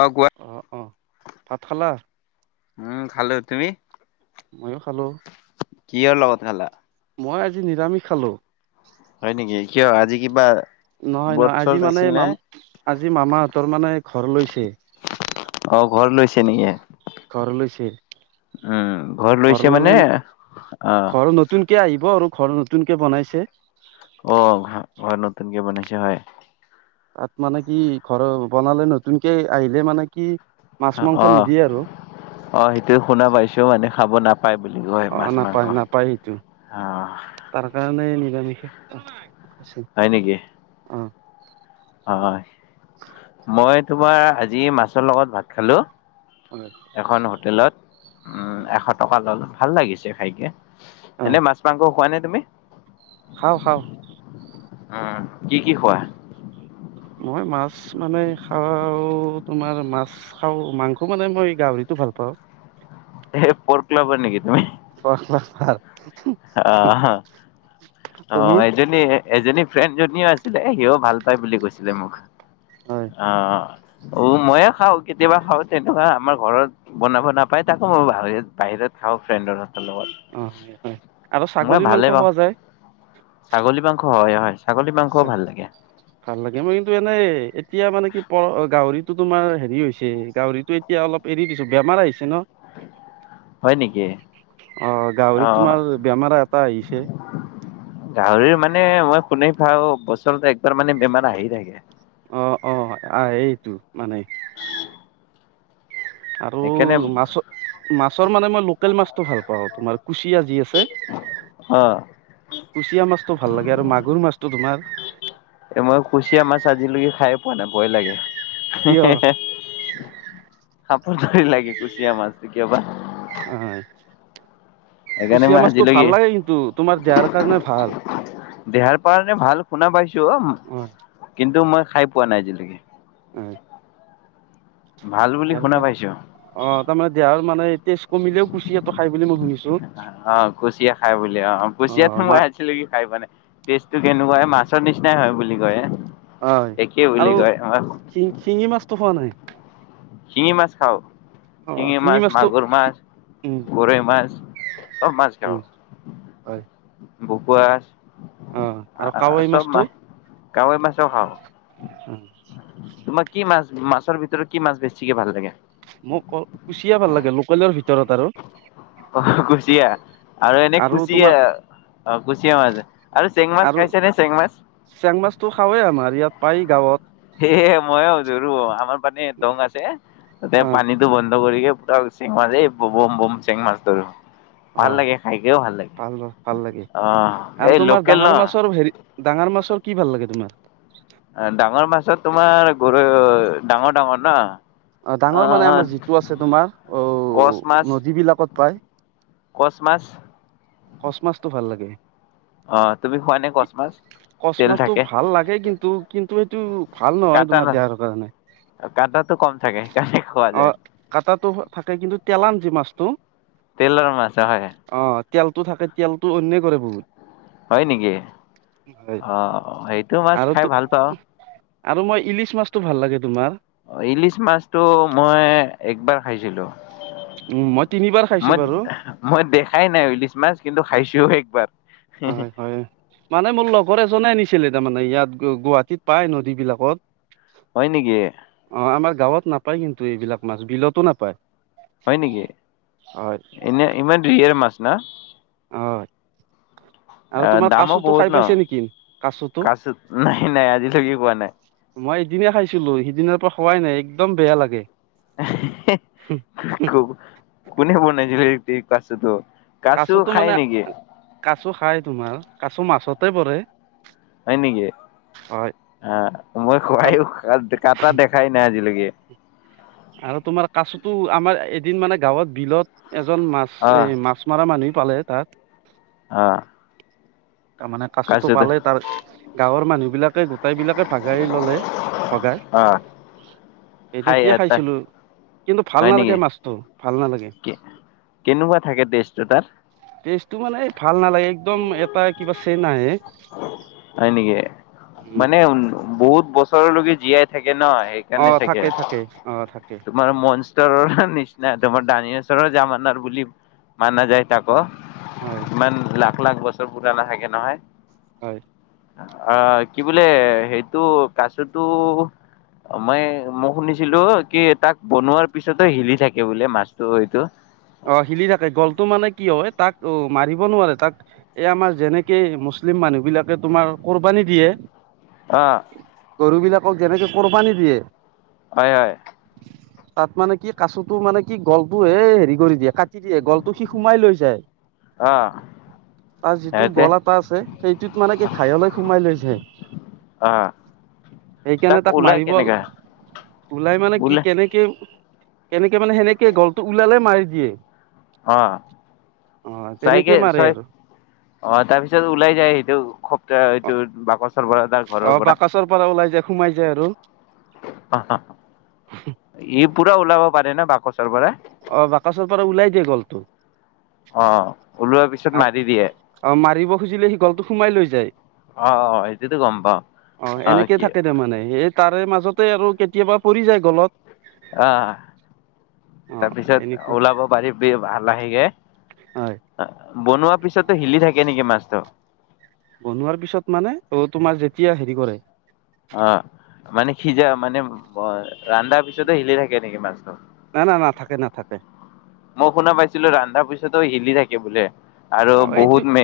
অ কোৱা অঁ অঁ ভাত খালা? উম খালো তুমি। ময়ো খালো কিহৰ লগত খালা মই আজি নিৰামিষ খালোঁ। হয় নেকি কিয় আজি কিবা। নহয় বৰ্ড নহয় আজি চৰ্ড মানে আছিল নে মাম আজি মামাহঁতৰ মানে ঘৰ লৈছে। অ ঘৰ লৈছে নেকি? ঘৰ লৈছে উম ঘৰ লৈছে ললে মানে অ ঘৰ নতুনকে আহিব আৰু ঘৰ নতুনকে বনাইছে। অ ঘ ঘৰ নতুনকে বনাইছে হয়। তাত মানে কি ঘৰ বনালে নতুনকে আহিলে মানে কি মাছ মাংস অঁ নিদিয়ে আৰু অঁ সেইটোয়ে শুনা পাইছো। মানে খাব নাপাই। অঁ নাপায় নাপায় এইটো অ তাৰ কাৰণে। নিৰামিষে অ আছে নেকি অঁ হয় মই। তোমাৰ আজি মাছৰ লগত ভাত খালো। হয় এখন হোটেলত এশ টকা ল'লোঁ।। ভাল লাগিছে খাইকে। হয় এনে মাছ- মাংস খোৱা নাই? তুমি? খাওঁ খাওঁ। উম কি কি খোৱা? মই মাছ মানে খাওঁ, তোমাৰ মাছ খাও মাংস মানে মই গাহৰিতটো ভাল পাওঁ। এই পৰ ক্লাব নেকি তুমি। পৰ ক্লাব কাৰ। অঁ তুমি অঁ এইজন। এজনী ফ্ৰেণ্ডজনীও আছিলে সি ভাল পায় বুলি কৈছিলে মোক। হয় আহঁ। অঁ ময়ে খাওঁ কেতিয়াবা খাওঁ তেনেকুৱা আমাৰ ঘৰত বনাব নাপায় তাকো মই বাহিৰত খাওঁ ফ্ৰেণ্ডৰ লগত অ হয় হয় আৰু মই ছাগলী মাংস ভালেই পাওঁ খোৱা যায় ছাগলী মাংস। হয় হয়। ছাগলী মাংসও ভাল লাগে ভাল লাগে মই কিন্তু এনেই। এতিয়া মানে কি পক গাহৰিত তো তোমাৰ হেৰি হৈছে গাহৰিতটো এতিয়া অলপ এৰি দিছো বেমাৰ আহিছে অ হয় নেকি? অ গাহৰিত অ' তোমাৰ বেমাৰ এটা আহিছে গাহৰি মানে মই কোনে ভাওঁ বছৰতে একবাৰ মানে বেমাৰ আহি থাকে অ অ আহ এইটো মানে আৰু সেইকাৰণে মাছ মাছৰ মানে মই লোকেল মাছতটো ভাল পাওঁ তোমাৰ কুচিয়া যি আছে অ' কুচিয়া মাছটো ভাল লাগে আৰু মাগুৰ মাছটো তোমাৰ এ মই কুচিয়া মাছ আজিলৈকে খাই পোৱা নাই ভয় লাগে কিয় [unintelligible] সাপটো ধৰি লাগে কুচিয়া মাছ কেতিয়াবা হয় সেইকাৰণে কুচিয়া মই মাছটো ভাল আাজিলৈকে লাগে কিন্তু তোমাৰ দেহাৰ কাৰণে ভাল দেহাৰ পৰাণে ভাল শুনা পাইছো অ হয় কিন্তু মই খাই পোৱা নাই জিন দেগি ভাল বুলি শুনা পাইছো দেহতাৰমানে দেহাৰ মানে তেজ কমিলেও কুচি এটো খাই বুলি মই শুনিছো অ কুচিয়া খাই বুলি অ অ কুচিয়াতো মই আছিলো কি খাই পোৱা নাই টেষ্টটো কেনেকুৱাই মাছ মাছৰ নিচিনাই হয় বুলি কয় হয় একেই বুলি আৰু কয় শিঙি মাছটো খোৱা নাই শিঙি মাছ খাওঁ অ', শিঙি মাছ মাছটো মাগুৰ মাছ উম, গৰৈ মাছ সব মাছ খাাব উম, হয়। পুৱাস অ', আৰু আহ কাৱৈ চব মাছটো মাছ কাৱৈ মাছেও খাওঁ তোমাৰ কি মাছ মাছৰ ভিতৰত কি মাছ বেছি বেছি কে ভাল লাগে সকলো ভিতৰত আৰু অ কুচিয়া আৰু এনে কুচিয়া অ কুচিয়া মাছ আৰু চেং মাছ খাইছে নে চেং মাছ চেং মাছটো খাওঁৱেই আমাৰ ইয়াত পায় গাঁৱত এ মই ধৰো আমাৰ পানে দং আছে তি অ', পানীটো বন কৰিৰিকে প চেং মছ বম বম চেং মাছ ধৰ অ ভাল ভাল লাগে অ এই আৰু তোমাৰ লোকেল ডাঙৰ ন মাছৰ হেৰি ডাঙৰ মাছৰ কি ভাল লাগে তোমাৰ ডাঙৰ মাছত তোমাৰ গৰৈ ডাঙৰ ডাঙৰ ন অ ডাঙৰ মানে আমাৰ যিটো আছে তোমাৰ কচ মাছ আহ নদী বিলাকত পাই কচ মাছ কচ মাছটো ভাল লাগে অ তুমি খোৱা নে কচ মাছ কচ তেল মাছটো থাকে ভাল লাগে কিন্তু কিন্তু সেইটো ভাল নহয় কাটা তোমাৰ ন দেহৰ কাৰণে কাটাটো কম থাকে সেইকাৰণে খোৱা আহ যায় কাটাটো থাকে কিন্তু তেলান যি মাছটো তেলৰ মাছ হয় অহ তেলতটো থাকে তেলতটো অন্যয় কৰে বহুত হয় নেকি, হয় অ সেইটো মাছ আৰু খাই তো ভাল পাওঁ। আৰু মই ইলিছ মাছটো ভাল লাগে তোমাৰ। ইলিছ মাছতটো মই একবাৰ খাইছিলো। উম মই তিনিবাৰ খাইছো মই বাৰু ম, ই দেখাই নাই ইলিচ মাছ। কিন্তু খাইছো একবাৰ। হয় হয়, মানে মোৰ লগৰ এজনে আনিছ ছিলে তাৰ মানে ইয়াত গুৱাহাটীত পাই নদী বিলাকত হয় নেকি? অ আমাৰ গাঁৱত নাপায় কিন্তু এইবিলাক মাছ বিলতো নাপায়। হয় নেকি, হয় এনে ইমান ৰিয়ৰ মাছ না। অ। অ দামো বহুত ন, নেকি কাচুটো কাছোত নাই নাই আজিলৈকে খোৱা নাই। সিদিনা খাইছিলো, সিদিনাৰ পৰা খোৱাই নাই একদম বেয়া লাগে। হে, কো কোনে বনাইছিল ঠিক আছে তো। কাচুতো মানে কাচু খাই তোমাৰ। কাছু মাছতে পৰে। হয় নেকি, হয় আহ মই খুৱাই তাম কাটা দেখাই নাই আজিলৈ কে। আৰু তোমাৰ কাচোতো আমাৰ এদিন মানে গাঁৱত বিলত এজন মাছ, এ অ' মাছ মাৰা মানি পালে তাত আহ। ত মানে কাচোতো পালেই তাৰ, গাঁৱৰ মানুহ বিলাক ত গোটাই বিলাকে ভাগাই ল'লে ভগাই অ' খাই তেতিয়া এটা খাইছিলো। কিন্তু ভাল নালাগে মাছটো। ভাল নালাগে কে কেনেকুৱা থাকে টেষ্টটোৰ তাৰ? টেষ্টটো মানে ভাল নালাগে একদম এটা কিবা চেন আহে। হয় নেকি, উম মানে বহুত বছৰলৈকে জীয়াই থাক ন অ সেইকাৰণে চাগে, থাকে থাকে অ থাকে তোমাৰ মনষ্টাৰৰ নিচিনা তোমাৰ দানিয়াচৰৰ যামানা নাৰ বুলি মানা যায় তা ক। হয় মান লাক। এক লাখ বছৰ পুৰাণা থাকে নহয়। হয়। অ, কি বোলে সেইটো কাচটো মই মই শুনিছিলো কি তাক বনোৱাৰ পিছতো হিলি থাকে বোলে মাছটো সেইটো। অ হিলি থাকে গ'লটো মানে কি হয় তাক মাৰিব নোৱাৰে, তাক যেনেকে মুছলিম মানুহ বিলাকে তোমাৰ কৰিব নিদিয়ে। অ [unintelligible] গৰু বিলাকক যেনেকে কৰবা নিদিয়ে। হয় হয়। তাত মানে কি কাচতো মানে কি গলটো এ হেৰি। কৰি দিয়ে কাটি দিয়ে, গলটো সি সোমাই লৈ যায় অ তাৰ যিটো সিহঁতে গল এটা আছে সেইটোত মানে কি ঘাইলৈ সোমাই লৈ যায়। অ সেইকাৰণে তাক ওলাই মাৰিব কেনেকা ওলাই মানে কি কেনেকে। কেনেকে মানে সেনেকে গলটো লালে মিৰি। দিয়ে। অ, অ চাইকে তেনেকে মাৰে চয় আৰু অ তাৰপিছত ওলাই যায় সেইটো খপ্তাহ অ এইটো বাকচ অ, বাকচৰ পৰা ওলাই যায়। সোমাই যায় আৰু। [unintelligible] পূৰা ওলাব পাৰে ন বাকচ। অ, বাকচৰ পৰা ওলাই দিয়ে গ'লটো। অ ওলোৱাৰ পিছত অ, মাৰি দিয়ে মাৰিব খুজিলে সিঘলটো সোমাই লৈ যায়। অ অ সেইটোতো গম পাও অ এনেকে থাকে তাৰমানে সে তাৰ মাজ। মাজতে আৰু কেতিয়াবা পৰি যায় গলত। আহ, অ তাৰপিছত এনেকুৱা ওলাব পাৰিব ভাল লাহেগে হয় অ। বনোৱা পিছতো হিলি থাকে নেকি মাছটো। বনোৱাৰ পিছত মানে, অ তোমাৰ যেতিয়া হেৰি কৰে। অ, মানে সিজা মানে ৰন্ধাৰ পিছতে হিলি থাকে নেকি মাছ। না না নাথাকে নাথাকে মই শুনা পাইছিলো, ৰন্ধাৰ পিছত। হিলি থাকে বোলে। আৰু অ, এইটো বহুত মে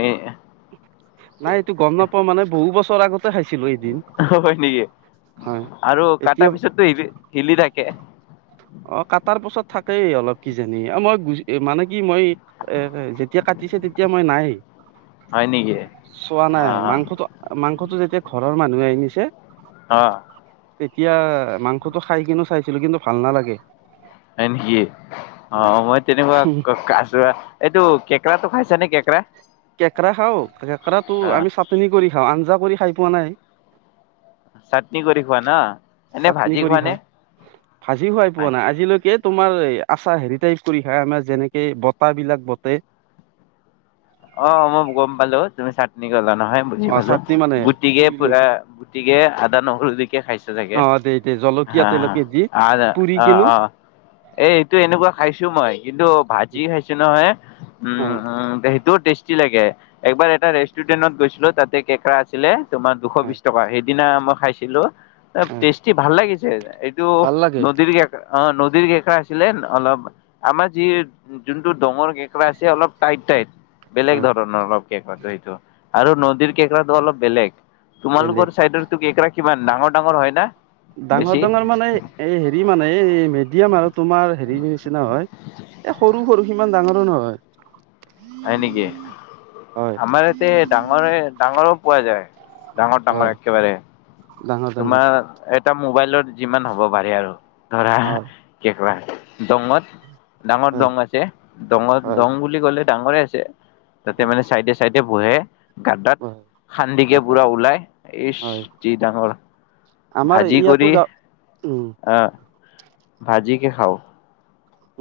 নাই এইটো গম নাপোও মানে বহু। বছৰ আগত। হয় নেকি? হয় আৰু এতিয়া কটাৰ পিছতো হিলি হিলি থাকে। অ, কাটাৰ পাছত থাকেই অলপ কিজানি মই মানে কি মই এ যেতিয়া কাটিছে তেতিয়া মই নাই। হয় নেকি? চোৱা অ নাই মাংসটো মাংসটো যেতিয়া। গোটেই ঘৰৰ মানুহে আনিছে। আহ। তেতিয়া, মাংসটো খাই কিনো চাইছিলো কিন্তু ভাল নালাগে। হয় নেকি অ মই তেনেকুৱা আছো এইটো। কেঁকেৰা তো খাইছা নে কেকেৰা? কেঁকৰা খাও, কেঁকৰা টো আমি চাটনি কৰি খাওঁ, আঞ্জা কৰি খাই পোৱা নাই। চাটনি কৰি খোৱা ন, এনে চাটনি ভাজি কৰি খোৱা খাওঁ নে? ভাজি খুৱাই পোৱা নাই আজিলৈকে তোমাৰ আচা হেৰিটাই কৰি খায় আমাৰ যেনেকে বতা বিলাক বটে অ, মই গম পালো তুমি চাটনি গলা। নহয় বুজি অ পালো, চাটনি মানে গুটিকে পুৰি লৈ পুৰা, গুটিকে আদা, নহৰু দিকে খাইছে চাগে, অ দে দে হ জলকীয়া তেলকীয়া দি আ পুৰি অ কিনো অ এইটো এনেকুৱা খাইছো মই। কিন্তু ভাজি খাইছো নহয়, উম হয় উম। টেষ্টি লাগে, এবাৰ এটা ৰেষ্টুৰেণ্টত গৈছিলো তাতে কেঁকৰা আছিলে তোমাৰ দুশ হয় বিশ টকা সেই দিনা মই খাইছিলো। হয় টেষ্টি ভাল লাগিছ [unintelligible] এইটো ভাল লাগে নদীৰ কেকৰা অ নদী নদীৰ কেকৰা আছিলে অলপ, আমাৰ যি যোনটো দঙৰ কেকৰা আছে অলপ টাইট টাইট। বেলেগ হয় ধৰণৰ অলপ কেঁকৰাটো সেইটো, আৰু নদীৰ কেঁকৰাটো অলপ বেলেগ। বেলেগ তোমালোকৰ চাইডৰ তো কেঁকোৰা কিমান ডাঙৰ ডাঙৰ হয় না? ডাঙৰ বেছি ডাঙৰ মানে এই হেৰি মানে এই মেডিয়াম আৰু তোমাৰ হেৰি নিচিনা হয়, এই সৰু সৰু শিঙি ইমান ডাঙৰো নহয়। হয় নেকি, হয় আমাৰ ইয়াতে ডাঙৰে ডাঙৰো পোৱা যায়। ডাঙৰ ডাঙৰ হয় একেবাৰে, ডাঙৰ ডাঙৰ তোমাৰ এটা মোবাইলত যিমান হ'ব পাৰে আৰু। ধৰা হয় কেকুৱা দমত ডাঙৰ হয় দং আছে, দঙৰ হয় দং বুলি ক'লে ডাঙৰে আছে তাতে মানে চাইডে চাইডে বহে। গাদাত, খান্দিকে হয় পুৰা ওলাই, এই হয় যি ডাঙৰ আমাৰ ভাজি ইয়াতো কৰি, গা উম আহ। ভাজি কে খাও।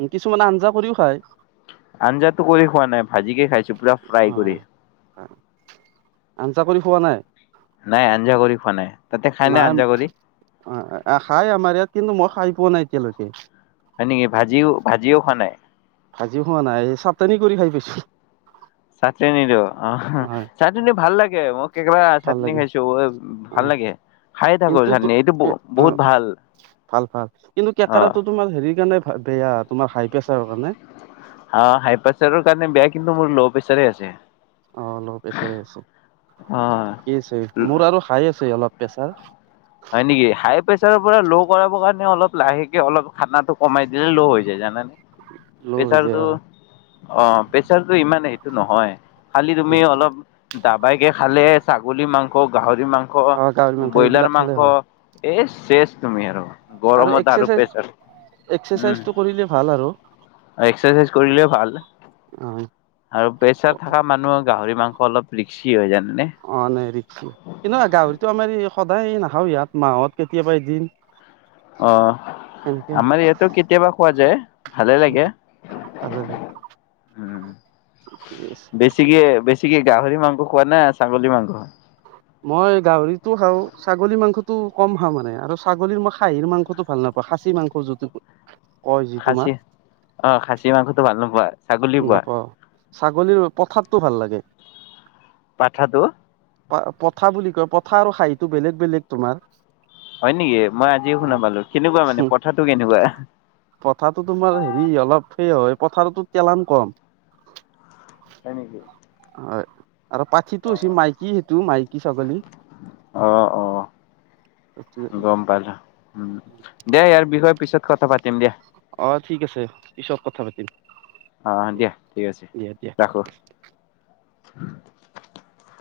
উম, কিছুমানে আঞ্জা কৰিও খায়। আঞ্জাতো কৰি খোৱা নাই। ভাজিকে খাইছো পুৰা ফ্ৰাই কৰি। হয়। আঞ্জা কৰি খোৱা নাই? নাই আঞ্জা কৰি খোৱা নাই। তাতে খাই নাই আঞ্জা কৰি অ খাই আমাৰ ইয়াত কিন্তু মই খাই পোৱা নাই এতিয়ালৈকে। হয় নেকি ভাজিও ভাজিও খোৱা নাই। ভাজিও খোৱা নাই চাটনি কৰি খাই পাইছো চাটনীটো অ হয় চাটন ভাল লাগে মোক কেবা ভাল চাটনি লাগে খাইছো অ ভাল লাগে খায়ে থাকো কিন্তু চাটনি এইটো ব অ বহুত ভাল ভাল ভাল কিন্তু অ কেকাৰৰাটো তোমাৰ হেৰিৰ কাৰণে বেয়া তোমাৰ হাই প্ৰেছাৰ কাৰণে। অ হাই প্ৰেচাৰৰ কাৰণে বেয়া কিন্তু মোৰ ল' প্ৰেচাৰ আছে। অ ল প্ৰেছাৰে আছে। অ আছে মোৰ আৰু হাই আছে অলপ। প্ৰেছাৰ হয় নেকি হাই প্ৰেছাৰৰ পৰা ল' কৰাব কাৰণে অলপ লাহেকে অলপ খানাটো কমাই দিলে ল' হৈ যায় জানানে? ল' হৈ যায় প্ৰেচাৰতটো অ অ প্ৰেচাৰতটো ইমানেই এইটো নহয়। খালি তুমি উম অলপ দাবাইকে খালে। ছাগলী মাংস গাহৰি মাংস অ গাহৰি মাংস ব্ৰইলাৰ এইবিলাক খালে মাংস হয় এ চেছ তুমি আৰু। গৰমত আৰু প্ৰেছাৰ। উম এক্সাৰচাইজটো কৰিলে ভাল আৰু এক্সাৰচাইজ কৰিলে ভাল। আৰু অ প্ৰেছাৰ থকা মানুহৰ গাহৰি মাংস অলপ লিক্সি হৈ যা অ নাই ৰিক্স কিন্তু গাহৰিতটো আমাৰ এই সদায় নাখাও ইয়াত মাহত কেতিয়াবা এদিন অ সেনেকে খাওঁ আমাৰ ইয়াতো কেতিয়াবা খোৱা যায়। ভালে লাগে, ভালে লাগে উ বেছিকে বেছিকে গাহৰি মাংস খোৱা না ছাগলী মাংস? মই গাহৰিতটো খাওঁ, ছাগলী মাংসটো কম খাওঁ মানে, আৰু ছাগলীৰ মই খাহীৰ মাংসটো ভাল নাপাওঁ খাচী মাংস জোনটো কয়। যি তোমাৰ খাচী অ খাচী মাংসটো ভাল নোপোৱা? ছাগলী পোৱা? নাপাওঁ ছাগলীৰ পথাৰতটো ভাল লাগে। পাঠাটো? পথা বুলি কয় পথা আৰু খাহিটো বেলেগ বেলেগ তোমাৰ। হয় নেকি? মই আজি শুনা পালো কেনেকুৱা মানে পথাটো কেনেকুৱা? পঠাটো তোমাৰ হেৰি অলপ সেই হয় পথাৰতো তেলান কম। হয় নেকি? হয়। আৰু পাঠিটো অ হৈছে মাইকী সেইটো মাইকী ছাগলী আহ অ গম পালো, উম দে ইয়াৰ বিষয় পিছত কথা পাতিম দিয়া। অঁ ঠিক আছে পিছত কথা পাতিম। অঁ দিয়া ঠিক আছে দিয়া ৰাখো। [unintelligible]